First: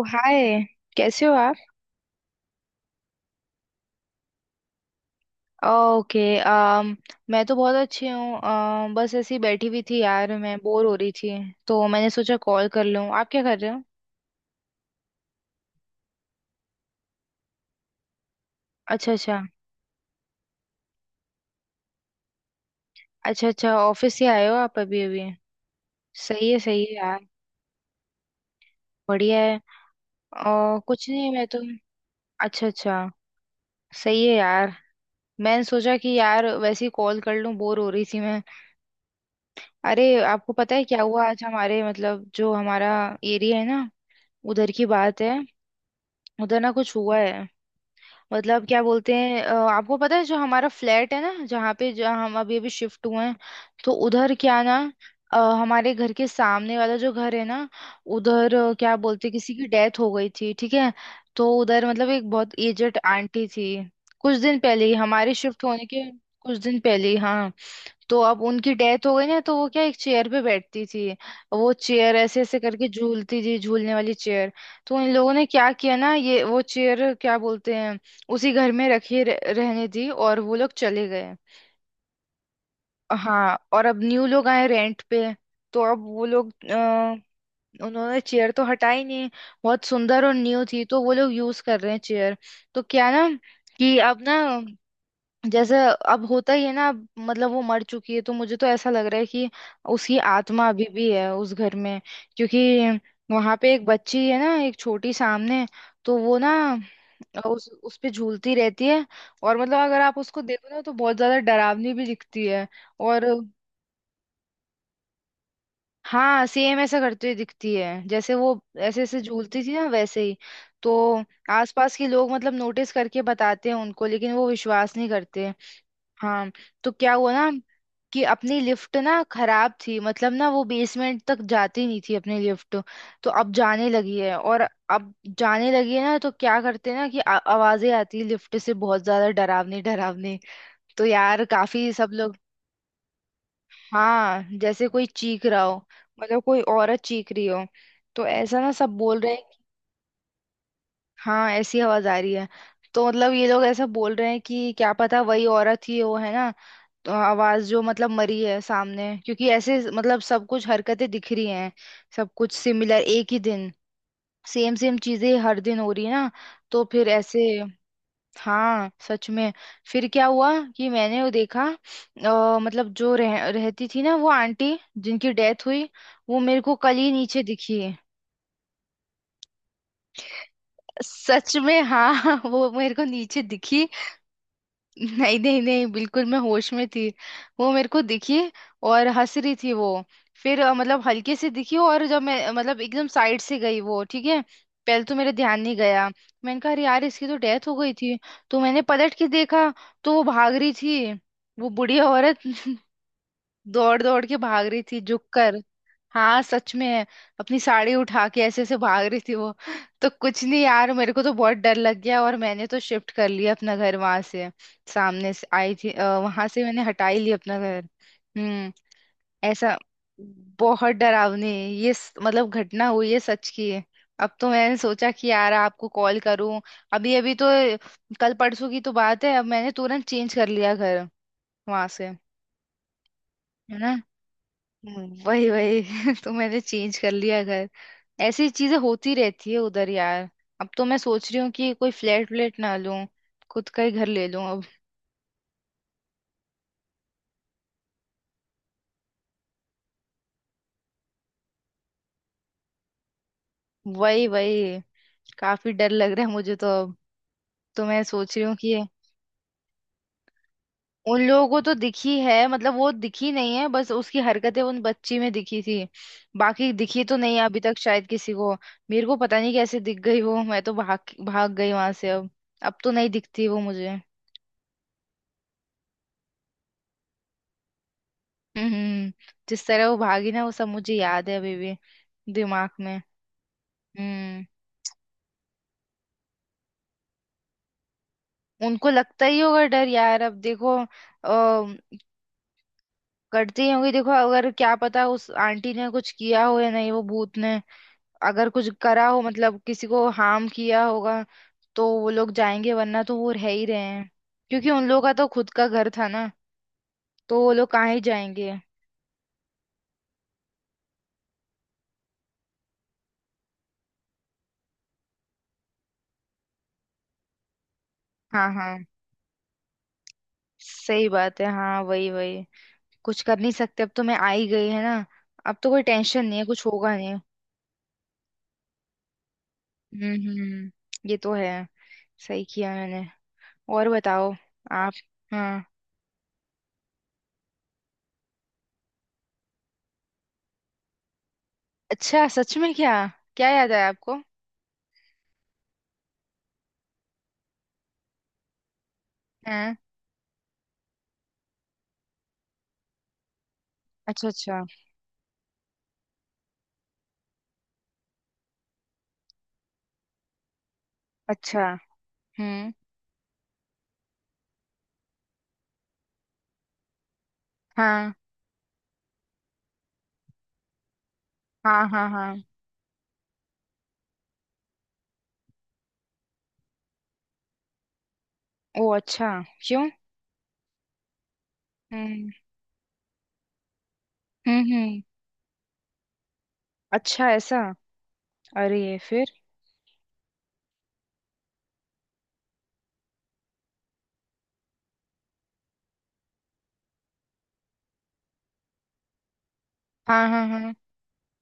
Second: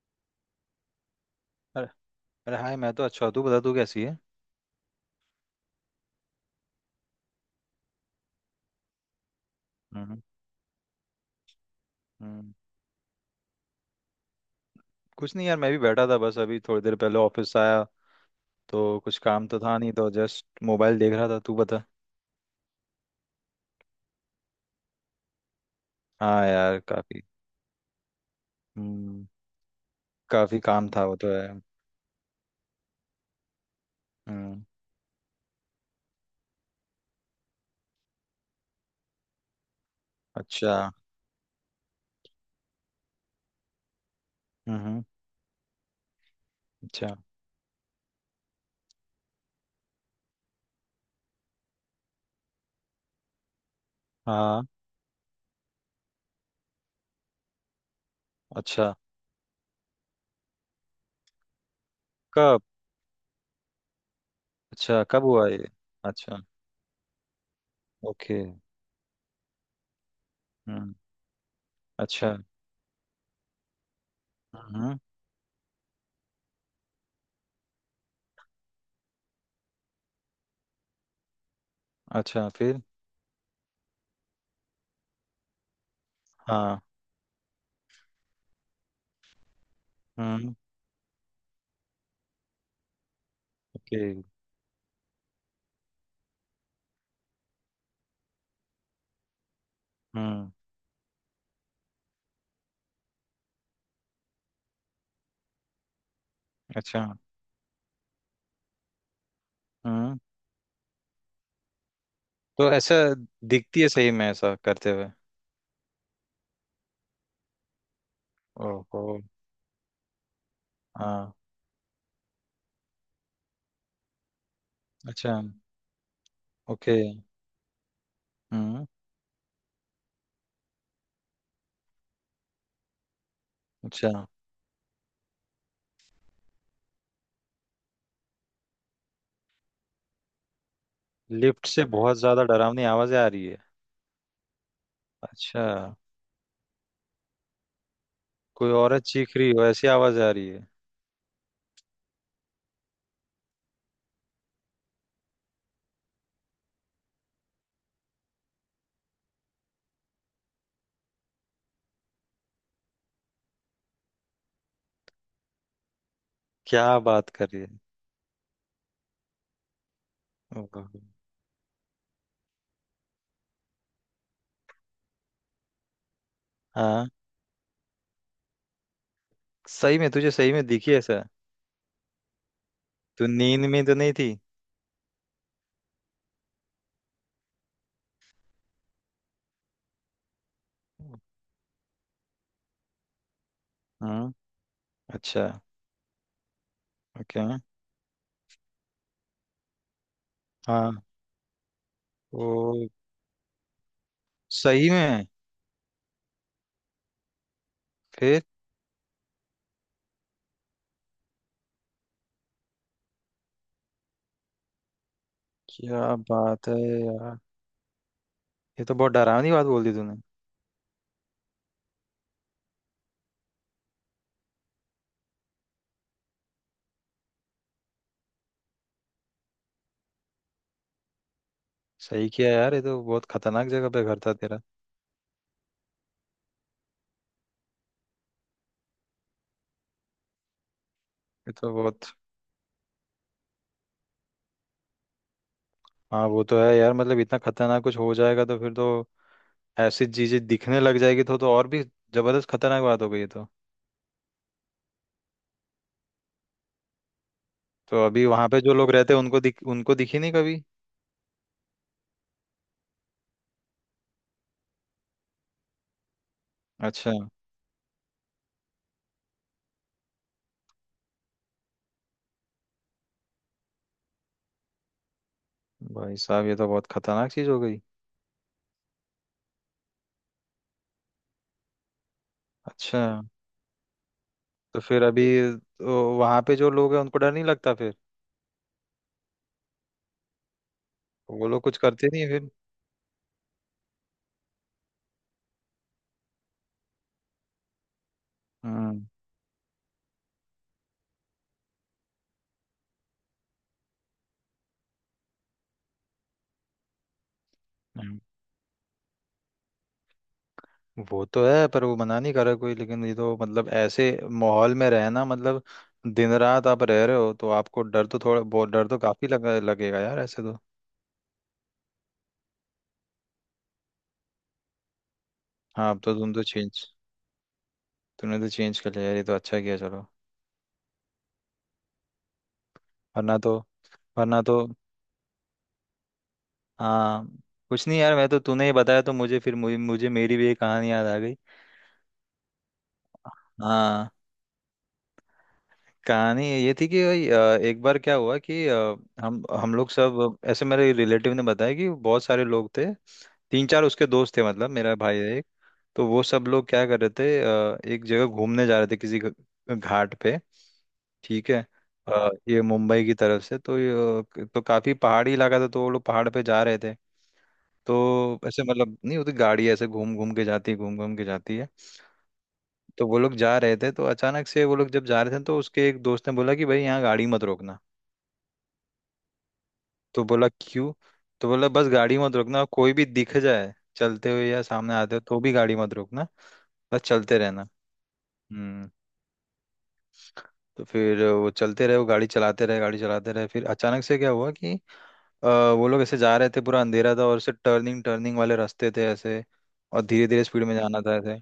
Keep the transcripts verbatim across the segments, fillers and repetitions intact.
ओ hi. कैसे हो आप? अरे अरे हाय। मैं तो अच्छा हूँ। तू बता तू कैसी है। ओके। अम मैं तो बहुत अच्छी हूँ। अम, बस ऐसी बैठी हुई थी हम्म। यार, मैं बोर हो रही थी। तो मैंने सोचा हम्म। कॉल कर लूँ। आप क्या कर रहे हो? कुछ नहीं यार, मैं भी बैठा था, बस अभी थोड़ी देर पहले ऑफिस आया, तो अच्छा कुछ अच्छा। काम तो था नहीं तो जस्ट मोबाइल देख रहा था। तू बता। अच्छा अच्छा, ऑफिस से आए हो आप अभी अभी? हाँ सही है यार सही है यार। काफी। हम्म। बढ़िया है। काफी और काम था, कुछ वो नहीं, तो मैं है। तो। अच्छा अच्छा। सही है हम्म। यार। मैंने सोचा कि यार वैसे ही कॉल कर लूँ, बोर हो रही थी मैं। अरे, आपको पता अच्छा। है क्या हुआ आज? हमारे मतलब जो हमारा एरिया है ना, उधर की हम्म। बात है। उधर ना कुछ अच्छा। हुआ है। मतलब क्या बोलते हैं, अ, आपको पता है जो हमारा फ्लैट है ना, जहाँ पे जहाँ हम अभी अभी शिफ्ट हुए हैं, तो उधर क्या हाँ। ना, अ, हमारे घर के सामने वाला जो घर है ना, उधर, अ, अच्छा क्या बोलते हैं, किसी की डेथ हो गई थी, ठीक है। तो उधर मतलब एक बहुत कब। एजेड आंटी थी। कुछ दिन पहले ही, अच्छा कब हमारे हुआ शिफ्ट ये। होने के अच्छा। कुछ दिन पहले ही, हाँ। तो ओके। अब उनकी डेथ हो गई ना, तो वो क्या, एक चेयर पे बैठती हम्म। थी। वो चेयर अच्छा। ऐसे ऐसे करके झूलती थी, झूलने वाली चेयर। हम्म। तो इन लोगों ने क्या किया ना, ये वो चेयर क्या बोलते हैं, उसी घर में रखी रह- रहने दी, और वो लोग चले गए। अच्छा फिर। हाँ, और अब न्यू लोग आए रेंट पे। तो अब वो लोग, हाँ। अ, उन्होंने चेयर तो हटाई नहीं। बहुत सुंदर और हम्म। न्यू थी तो वो लोग यूज कर रहे हैं चेयर। तो क्या ना, कि ओके। अब ना, जैसे, अब होता ही है ना, अब मतलब वो मर चुकी है तो मुझे तो ऐसा लग रहा है कि उसकी हम्म। आत्मा अभी भी है उस घर में। क्योंकि वहां पे एक बच्ची है ना, एक छोटी सामने। तो वो ना अच्छा। उस उस पे झूलती रहती है। और मतलब अगर आप हम्म। उसको देखो ना तो बहुत ज्यादा डरावनी भी दिखती है। तो ऐसा और दिखती है सही में ऐसा करते हुए। हाँ, सेम ऐसा करती हुई दिखती है जैसे वो ऐसे ओहो। ऐसे झूलती थी ना, वैसे ही। तो हाँ। आसपास के लोग मतलब नोटिस करके बताते हैं उनको, लेकिन वो विश्वास नहीं अच्छा। करते। हाँ। तो ओके। क्या हुआ ना, कि अपनी हम्म। लिफ्ट ना खराब थी, मतलब ना वो बेसमेंट तक जाती नहीं थी अपनी लिफ्ट। तो अब जाने अच्छा। लगी है। और अब जाने लगी है ना, तो क्या करते हैं ना कि आ- आवाजें आती है लिफ्ट से, बहुत ज्यादा डरावनी डरावनी। तो यार लिफ्ट से काफी सब बहुत लोग, ज्यादा डरावनी आवाजें आ रही है। हाँ, जैसे कोई चीख रहा अच्छा। हो, मतलब कोई औरत चीख रही हो, तो ऐसा कोई ना सब औरत बोल रहे चीख हैं। रही कि- हो ऐसी आवाज आ रही है। हाँ, ऐसी आवाज आ रही है। तो मतलब ये लोग ऐसा बोल रहे हैं कि क्या पता वही औरत ही वो है ना, अ, आवाज जो मतलब मरी है सामने, क्योंकि ऐसे मतलब सब कुछ हरकतें दिख रही हैं, सब कुछ सिमिलर, एक ही दिन सेम सेम चीजें हर दिन हो रही है ना। तो क्या फिर बात ऐसे, कर रही है। हाँ सच में। फिर क्या हुआ ओहो। कि मैंने वो देखा, अ, मतलब जो रह, रहती थी ना वो आंटी जिनकी डेथ हुई, वो मेरे को कल हाँ ही नीचे दिखी। सही में, तुझे सही में दिखी ऐसा। सच में, हाँ वो मेरे को तू नीचे नींद में दिखी। तो नहीं थी। नहीं नहीं नहीं, बिल्कुल मैं होश में थी। वो मेरे को दिखी, और हंस रही थी वो। फिर, अ, मतलब हल्के से दिखी, और जब मैं, अ, मतलब एकदम साइड से गई वो, ठीक हम्म। है। पहले तो मेरे अच्छा। ध्यान नहीं गया। मैंने कहा अरे यार इसकी तो ओके। डेथ हो गई थी। तो मैंने पलट के देखा, तो वो भाग रही हाँ थी, वो बुढ़िया औरत वो दौड़ दौड़ के भाग रही सही थी, झुक में। कर। हाँ सच में है। अपनी साड़ी उठा के फिर ऐसे ऐसे भाग रही थी वो। तो कुछ नहीं यार, मेरे को तो बहुत डर लग गया, और मैंने तो शिफ्ट कर लिया अपना घर वहां से। सामने से आई थी, क्या वहां से बात है मैंने हटा ही लिया यार, अपना घर। हम्म। ये तो बहुत डरावनी बात ऐसा। बोल दी तूने। बहुत डरावनी। ये स- मतलब घटना हुई है, सच की है। अब तो मैंने सोचा कि यार आपको कॉल करूं। अभी अभी तो, कल परसों की तो बात है। अब मैंने तुरंत चेंज कर लिया घर वहां से। सही किया यार, ये तो बहुत खतरनाक है ना। जगह पे घर था तेरा। हम्म, वही वही तो मैंने चेंज कर लिया घर। ऐसी चीजें होती रहती है उधर यार। अब तो मैं सोच रही हूँ ये कि तो कोई बहुत। फ्लैट व्लैट ना लूं, खुद का ही घर ले लूं अब। हाँ वो तो है यार, मतलब इतना खतरनाक कुछ हो जाएगा तो फिर तो, ऐसी चीजें दिखने लग जाएगी तो तो और भी जबरदस्त खतरनाक बात हो गई है तो। वही वही। काफी डर लग रहा है मुझे तो। अब तो मैं तो अभी सोच रही वहां हूँ पे कि। जो लोग रहते हैं उनको दिख उनको दिखी नहीं कभी। उन लोगों को तो दिखी है, मतलब वो दिखी नहीं है, बस उसकी हरकतें उन बच्ची में दिखी थी। बाकी दिखी अच्छा। तो नहीं है अभी तक शायद किसी को। मेरे को पता नहीं कैसे दिख गई वो, मैं तो भाग भाग गई वहां से अब। अब तो नहीं दिखती वो मुझे। भाई साहब ये तो बहुत खतरनाक चीज हो गई। हम्म। जिस तरह वो भागी ना, वो सब मुझे याद है अभी भी, दिमाग में। अच्छा। हम्म। तो फिर अभी, तो वहां पे जो लोग हैं उनको डर नहीं लगता फिर। उनको लगता ही होगा डर यार। अब देखो, अ, वो लोग कुछ करते नहीं है फिर। करती ही होंगी। देखो अगर क्या पता उस आंटी ने कुछ किया हो या नहीं वो भूत ने। अगर कुछ हम्म। करा हो मतलब किसी को हार्म किया होगा, तो वो लोग जाएंगे, वरना तो वो रह ही रहे हैं। क्योंकि उन लोगों का तो खुद का घर था ना, तो वो लोग कहाँ ही हम्म, जाएंगे। वो तो है, पर वो मना नहीं कर रहा कोई, लेकिन ये तो मतलब ऐसे माहौल में रहना, मतलब दिन रात आप रह रहे हो तो आपको डर तो, थोड़ा हाँ बहुत हाँ, डर तो काफी लगा लगेगा यार ऐसे तो। सही बात है, हाँ वही वही। कुछ कर नहीं सकते, अब तो मैं आ ही गई है ना। अब तो कोई हाँ अब तो टेंशन तुम नहीं तो है, कुछ चेंज, होगा नहीं। तूने तो चेंज कर लिया यार, ये तो अच्छा किया चलो। हम्म हम्म, ये तो है। सही किया मैंने। वरना तो। और बताओ वरना तो। आप? हाँ। हाँ। कुछ नहीं यार, मैं तो तूने ही बताया तो मुझे, फिर मुझे, मुझे मेरी भी एक कहानी याद आ गई। अच्छा सच में, क्या? क्या याद है हाँ। आपको? कहानी ये थी कि भाई, अ, एक बार क्या हुआ कि अ, हम हम हाँ। लोग सब ऐसे, मेरे रिलेटिव ने बताया कि बहुत सारे लोग थे, तीन चार उसके अच्छा दोस्त थे, अच्छा। मतलब मेरा भाई है एक। तो वो सब लोग क्या कर रहे थे, अ, एक जगह घूमने जा रहे थे किसी घ- घाट पे। ठीक अच्छा। है। अ, ये हम्म। मुंबई की तरफ से तो ये, तो काफी पहाड़ी इलाका था, तो वो लोग पहाड़ पे जा रहे थे। हाँ तो ऐसे मतलब नहीं होती गाड़ी, ऐसे घूम घूम के जाती है, घूम घूम के जाती है। हाँ हाँ। हाँ। तो वो लोग जा रहे थे, तो अचानक से वो लोग जब जा रहे थे तो उसके एक दोस्त ने बोला कि भाई यहाँ गाड़ी मत रोकना। ओ अच्छा, क्यों? तो बोला क्यों। तो बोला बस गाड़ी हम्म मत रोकना, कोई भी दिख जाए चलते हुए या हम्म सामने हम्म। आते हुए तो भी गाड़ी मत रोकना, बस अच्छा चलते ऐसा? रहना। हम्म। अरे फिर? तो फिर वो चलते रहे, वो गाड़ी चलाते रहे गाड़ी चलाते रहे, फिर अचानक से क्या हुआ कि अ, वो लोग ऐसे जा रहे थे, पूरा अंधेरा था और ऐसे टर्निंग टर्निंग वाले रास्ते थे ऐसे, और धीरे हाँ धीरे हाँ स्पीड हाँ। में जाना था ऐसे।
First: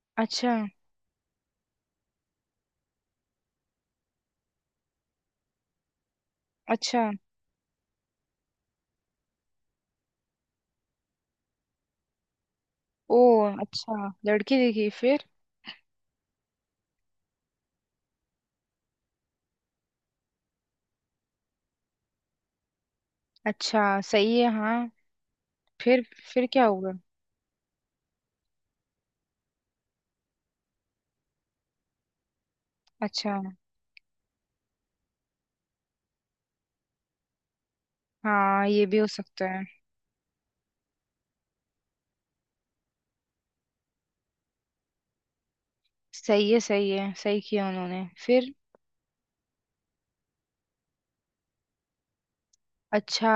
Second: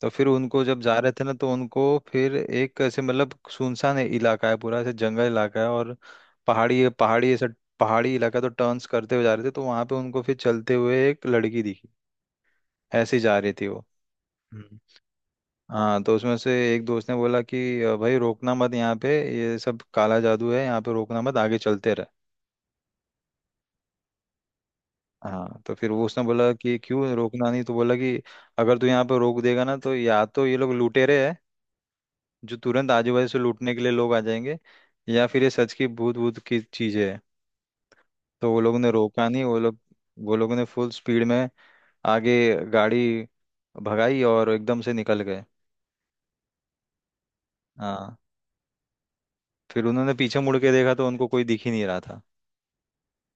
तो फिर अच्छा। उनको जब जा रहे थे ना तो उनको, फिर एक ऐसे मतलब सुनसान है- इलाका है, पूरा ऐसे जंगल इलाका है, और पहाड़ी अच्छा। पहाड़ी ऐसा, पहाड़ी इलाका। तो टर्न्स करते हुए जा रहे थे तो वहां पे उनको फिर चलते हुए एक लड़की दिखी, ऐसे ओ ही जा रही थी वो। अच्छा, लड़की हम्म। दिखी फिर? हाँ। तो उसमें से एक दोस्त ने बोला कि "अ, भाई रोकना मत यहाँ पे, ये सब काला जादू है, यहाँ पे रोकना मत आगे चलते रहे। अच्छा सही है हाँ। हाँ। तो फिर फिर? वो उसने फिर बोला क्या कि हुआ? क्यों रोकना नहीं, तो बोला कि अगर तू यहाँ पर रोक देगा ना तो या तो ये लोग लुटेरे हैं जो तुरंत आजू बाजू अच्छा। से लूटने के लिए लोग आ जाएंगे, या फिर ये सच की भूत भूत की चीजें है। तो वो हाँ लोगों ये ने भी हो रोका नहीं, सकता वो है। लोग, वो लोगों ने फुल स्पीड में आगे गाड़ी भगाई और एकदम से निकल गए। सही है सही है, सही किया उन्होंने हाँ। फिर। फिर उन्होंने पीछे मुड़ के देखा तो उनको कोई दिख ही नहीं रहा था। अच्छा।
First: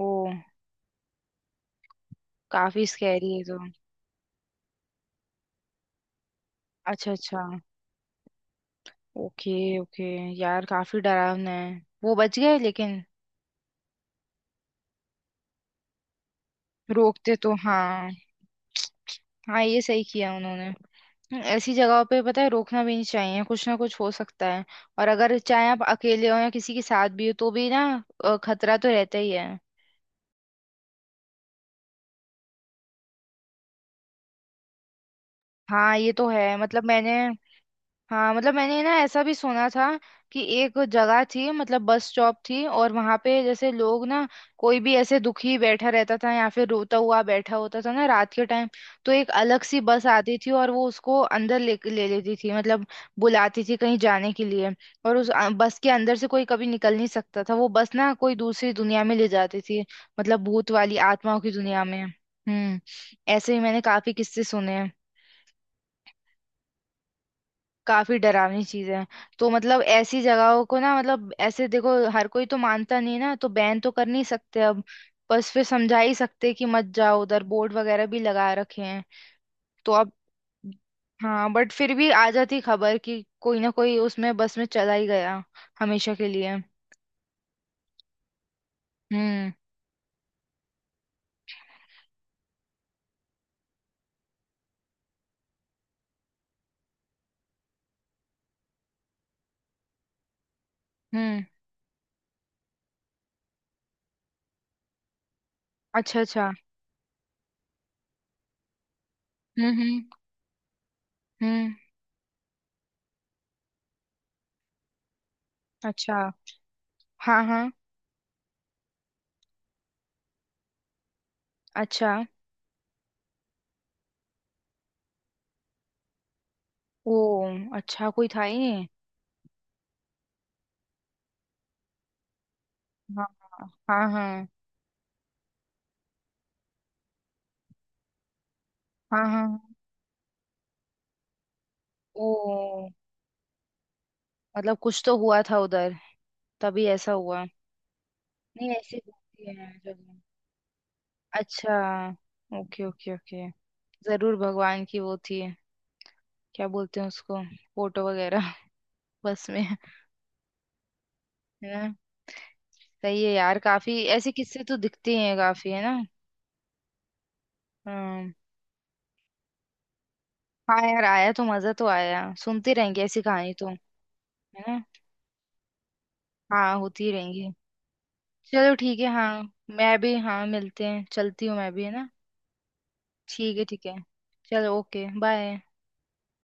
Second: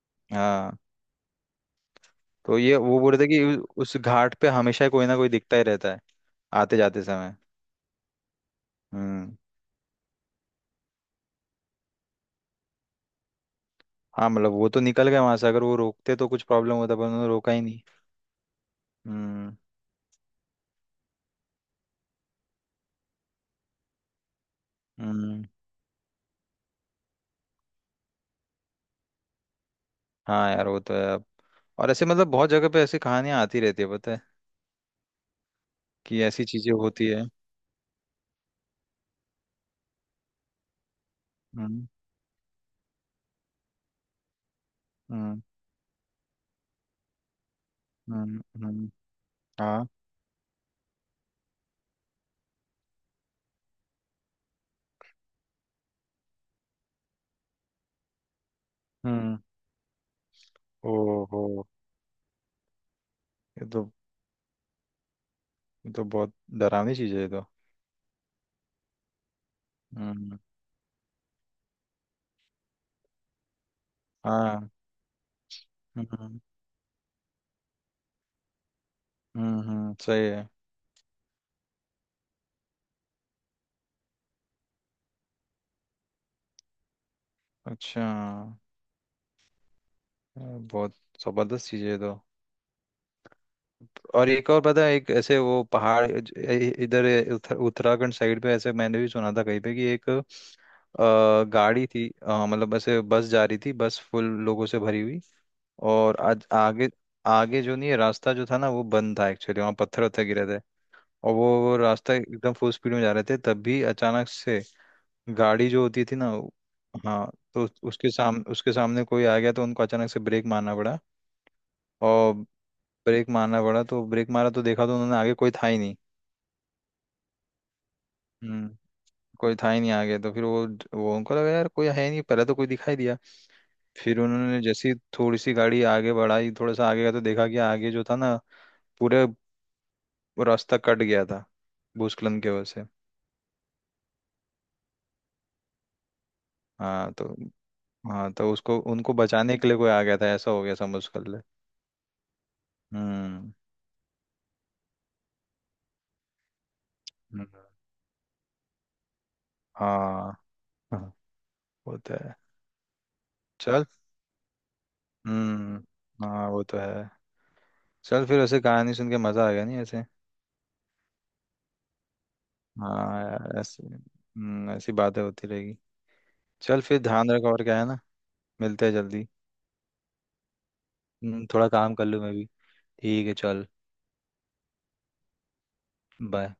ओ। हाँ। तो ये काफी वो बोल रहे स्कैरी है थे कि तो। उस घाट पे हमेशा कोई ना कोई दिखता ही रहता है आते जाते अच्छा समय। अच्छा। हम्म। Okay okay. यार काफी डरावना है। वो बच गए लेकिन। हाँ मतलब वो तो निकल गए वहां से, अगर वो रोकते तो कुछ प्रॉब्लम होता पर उन्होंने रोकते रोका तो, ही नहीं। हाँ। हम्म। हाँ, ये सही किया उन्होंने। हम्म, ऐसी जगहों पे पता है रोकना भी नहीं चाहिए, कुछ ना कुछ हो सकता है। और अगर हम्म। चाहे आप अकेले हो या किसी के साथ भी हो तो भी ना, अ, खतरा तो रहता ही है। हाँ यार वो तो है अब, और ऐसे मतलब बहुत जगह पे ऐसी कहानियां आती रहती है पता है, हाँ ये कि तो ऐसी है, चीजें मतलब होती मैंने, है। हाँ मतलब मैंने ना ऐसा भी सुना था कि एक जगह थी, मतलब हम्म। बस स्टॉप थी, और वहां पे जैसे लोग ना, कोई भी ऐसे हम्म। दुखी बैठा रहता था या फिर रोता हुआ बैठा होता था ना, रात हम्म। के टाइम, हम्म। तो एक अलग सी हाँ। बस आती थी और वो उसको अंदर ले ले लेती थी, मतलब बुलाती थी कहीं जाने के लिए। और उस अ, बस के अंदर से कोई कभी निकल नहीं सकता था, वो बस ना कोई दूसरी दुनिया में ले हम्म। जाती थी, मतलब भूत वाली आत्माओं ओहो। की दुनिया में। हम्म। ऐसे ही ये मैंने तो, काफी किस्से सुने हैं। ये तो बहुत डरावनी चीज है ये तो। काफी डरावनी चीज है। तो मतलब ऐसी हम्म। जगहों को ना, मतलब ऐसे देखो हर कोई तो मानता नहीं ना, तो बैन तो कर नहीं सकते हाँ। अब। बस फिर समझा ही हम्म। सकते कि मत जाओ उधर, बोर्ड वगैरह भी लगा रखे हैं। हम्म। तो हम्म, अब, सही है। हाँ बट फिर भी आ जाती खबर कि कोई ना कोई उसमें, बस में चला ही गया, हमेशा के लिए। अच्छा। हम्म। ये बहुत जबरदस्त चीज है ये तो, और एक और पता है, एक ऐसे वो पहाड़ ज- इ- इधर उत्तर- उत्तराखंड साइड पे, ऐसे मैंने भी सुना था कहीं पे कि एक हम्म। अ, गाड़ी थी, अ, मतलब ऐसे बस जा रही थी, बस फुल लोगों से भरी हुई। और अच्छा आज अच्छा। आगे आगे जो नहीं है रास्ता जो था ना वो बंद था एक्चुअली, वहाँ हम्म पत्थर हम्म वत्थर गिरे थे। और वो हम्म। वो रास्ता एकदम फुल स्पीड में जा रहे थे तब भी अचानक से गाड़ी जो होती अच्छा। थी ना वो-। हाँ हाँ तो हाँ। उसके साम उसके सामने कोई आ गया तो उनको अचानक से ब्रेक मारना पड़ा। अच्छा। और ब्रेक मारना पड़ा तो ब्रेक मारा तो देखा तो उन्होंने आगे कोई था ही नहीं। ओ अच्छा, कोई था ही हम्म। नहीं? कोई था ही नहीं आगे, तो फिर वो वो उनको लगा यार कोई है नहीं, पहले तो कोई दिखाई दिया। हाँ हाँ हाँ। फिर हाँ उन्होंने जैसी थोड़ी सी गाड़ी आगे बढ़ाई, थोड़ा सा आगे गया तो देखा कि आगे जो था ना हाँ पूरे हाँ। हाँ, रास्ता कट गया था भूस्खलन की वजह से। ओ। मतलब कुछ तो हुआ था उधर, तभी ऐसा हाँ तो, हुआ। हाँ तो नहीं, उसको ऐसी उनको होती बचाने के है लिए कोई आ गया जगह। था ऐसा हो गया समझ कर ले। अच्छा। Okay okay okay. हम्म। जरूर भगवान की वो थी, क्या बोलते हैं उसको, हम्म, फोटो वगैरह बस में है हाँ। हाँ, ना। वो तो है। सही है यार, चल। काफी ऐसे किस्से तो दिखते हैं काफी, है ना। हम्म। हाँ वो तो है। चल हम्म। फिर, ऐसे कहानी सुन के मजा आ गया नहीं ऐसे। हाँ यार, आया तो मजा तो आया, सुनते रहेंगे ऐसी हाँ कहानी यार तो। है ऐसे हम्म, ना। ऐसी बातें होती रहेगी। हाँ चल फिर होती ही ध्यान रख रहेंगी। और क्या है ना। चलो मिलते हैं ठीक है जल्दी। हाँ। मैं भी हाँ, मिलते हैं, चलती हम्म, हूँ थोड़ा मैं भी, है काम कर ना। लूँ मैं भी। ठीक है ठीक है चल। ठीक है। चलो, ओके, बाय। बाय।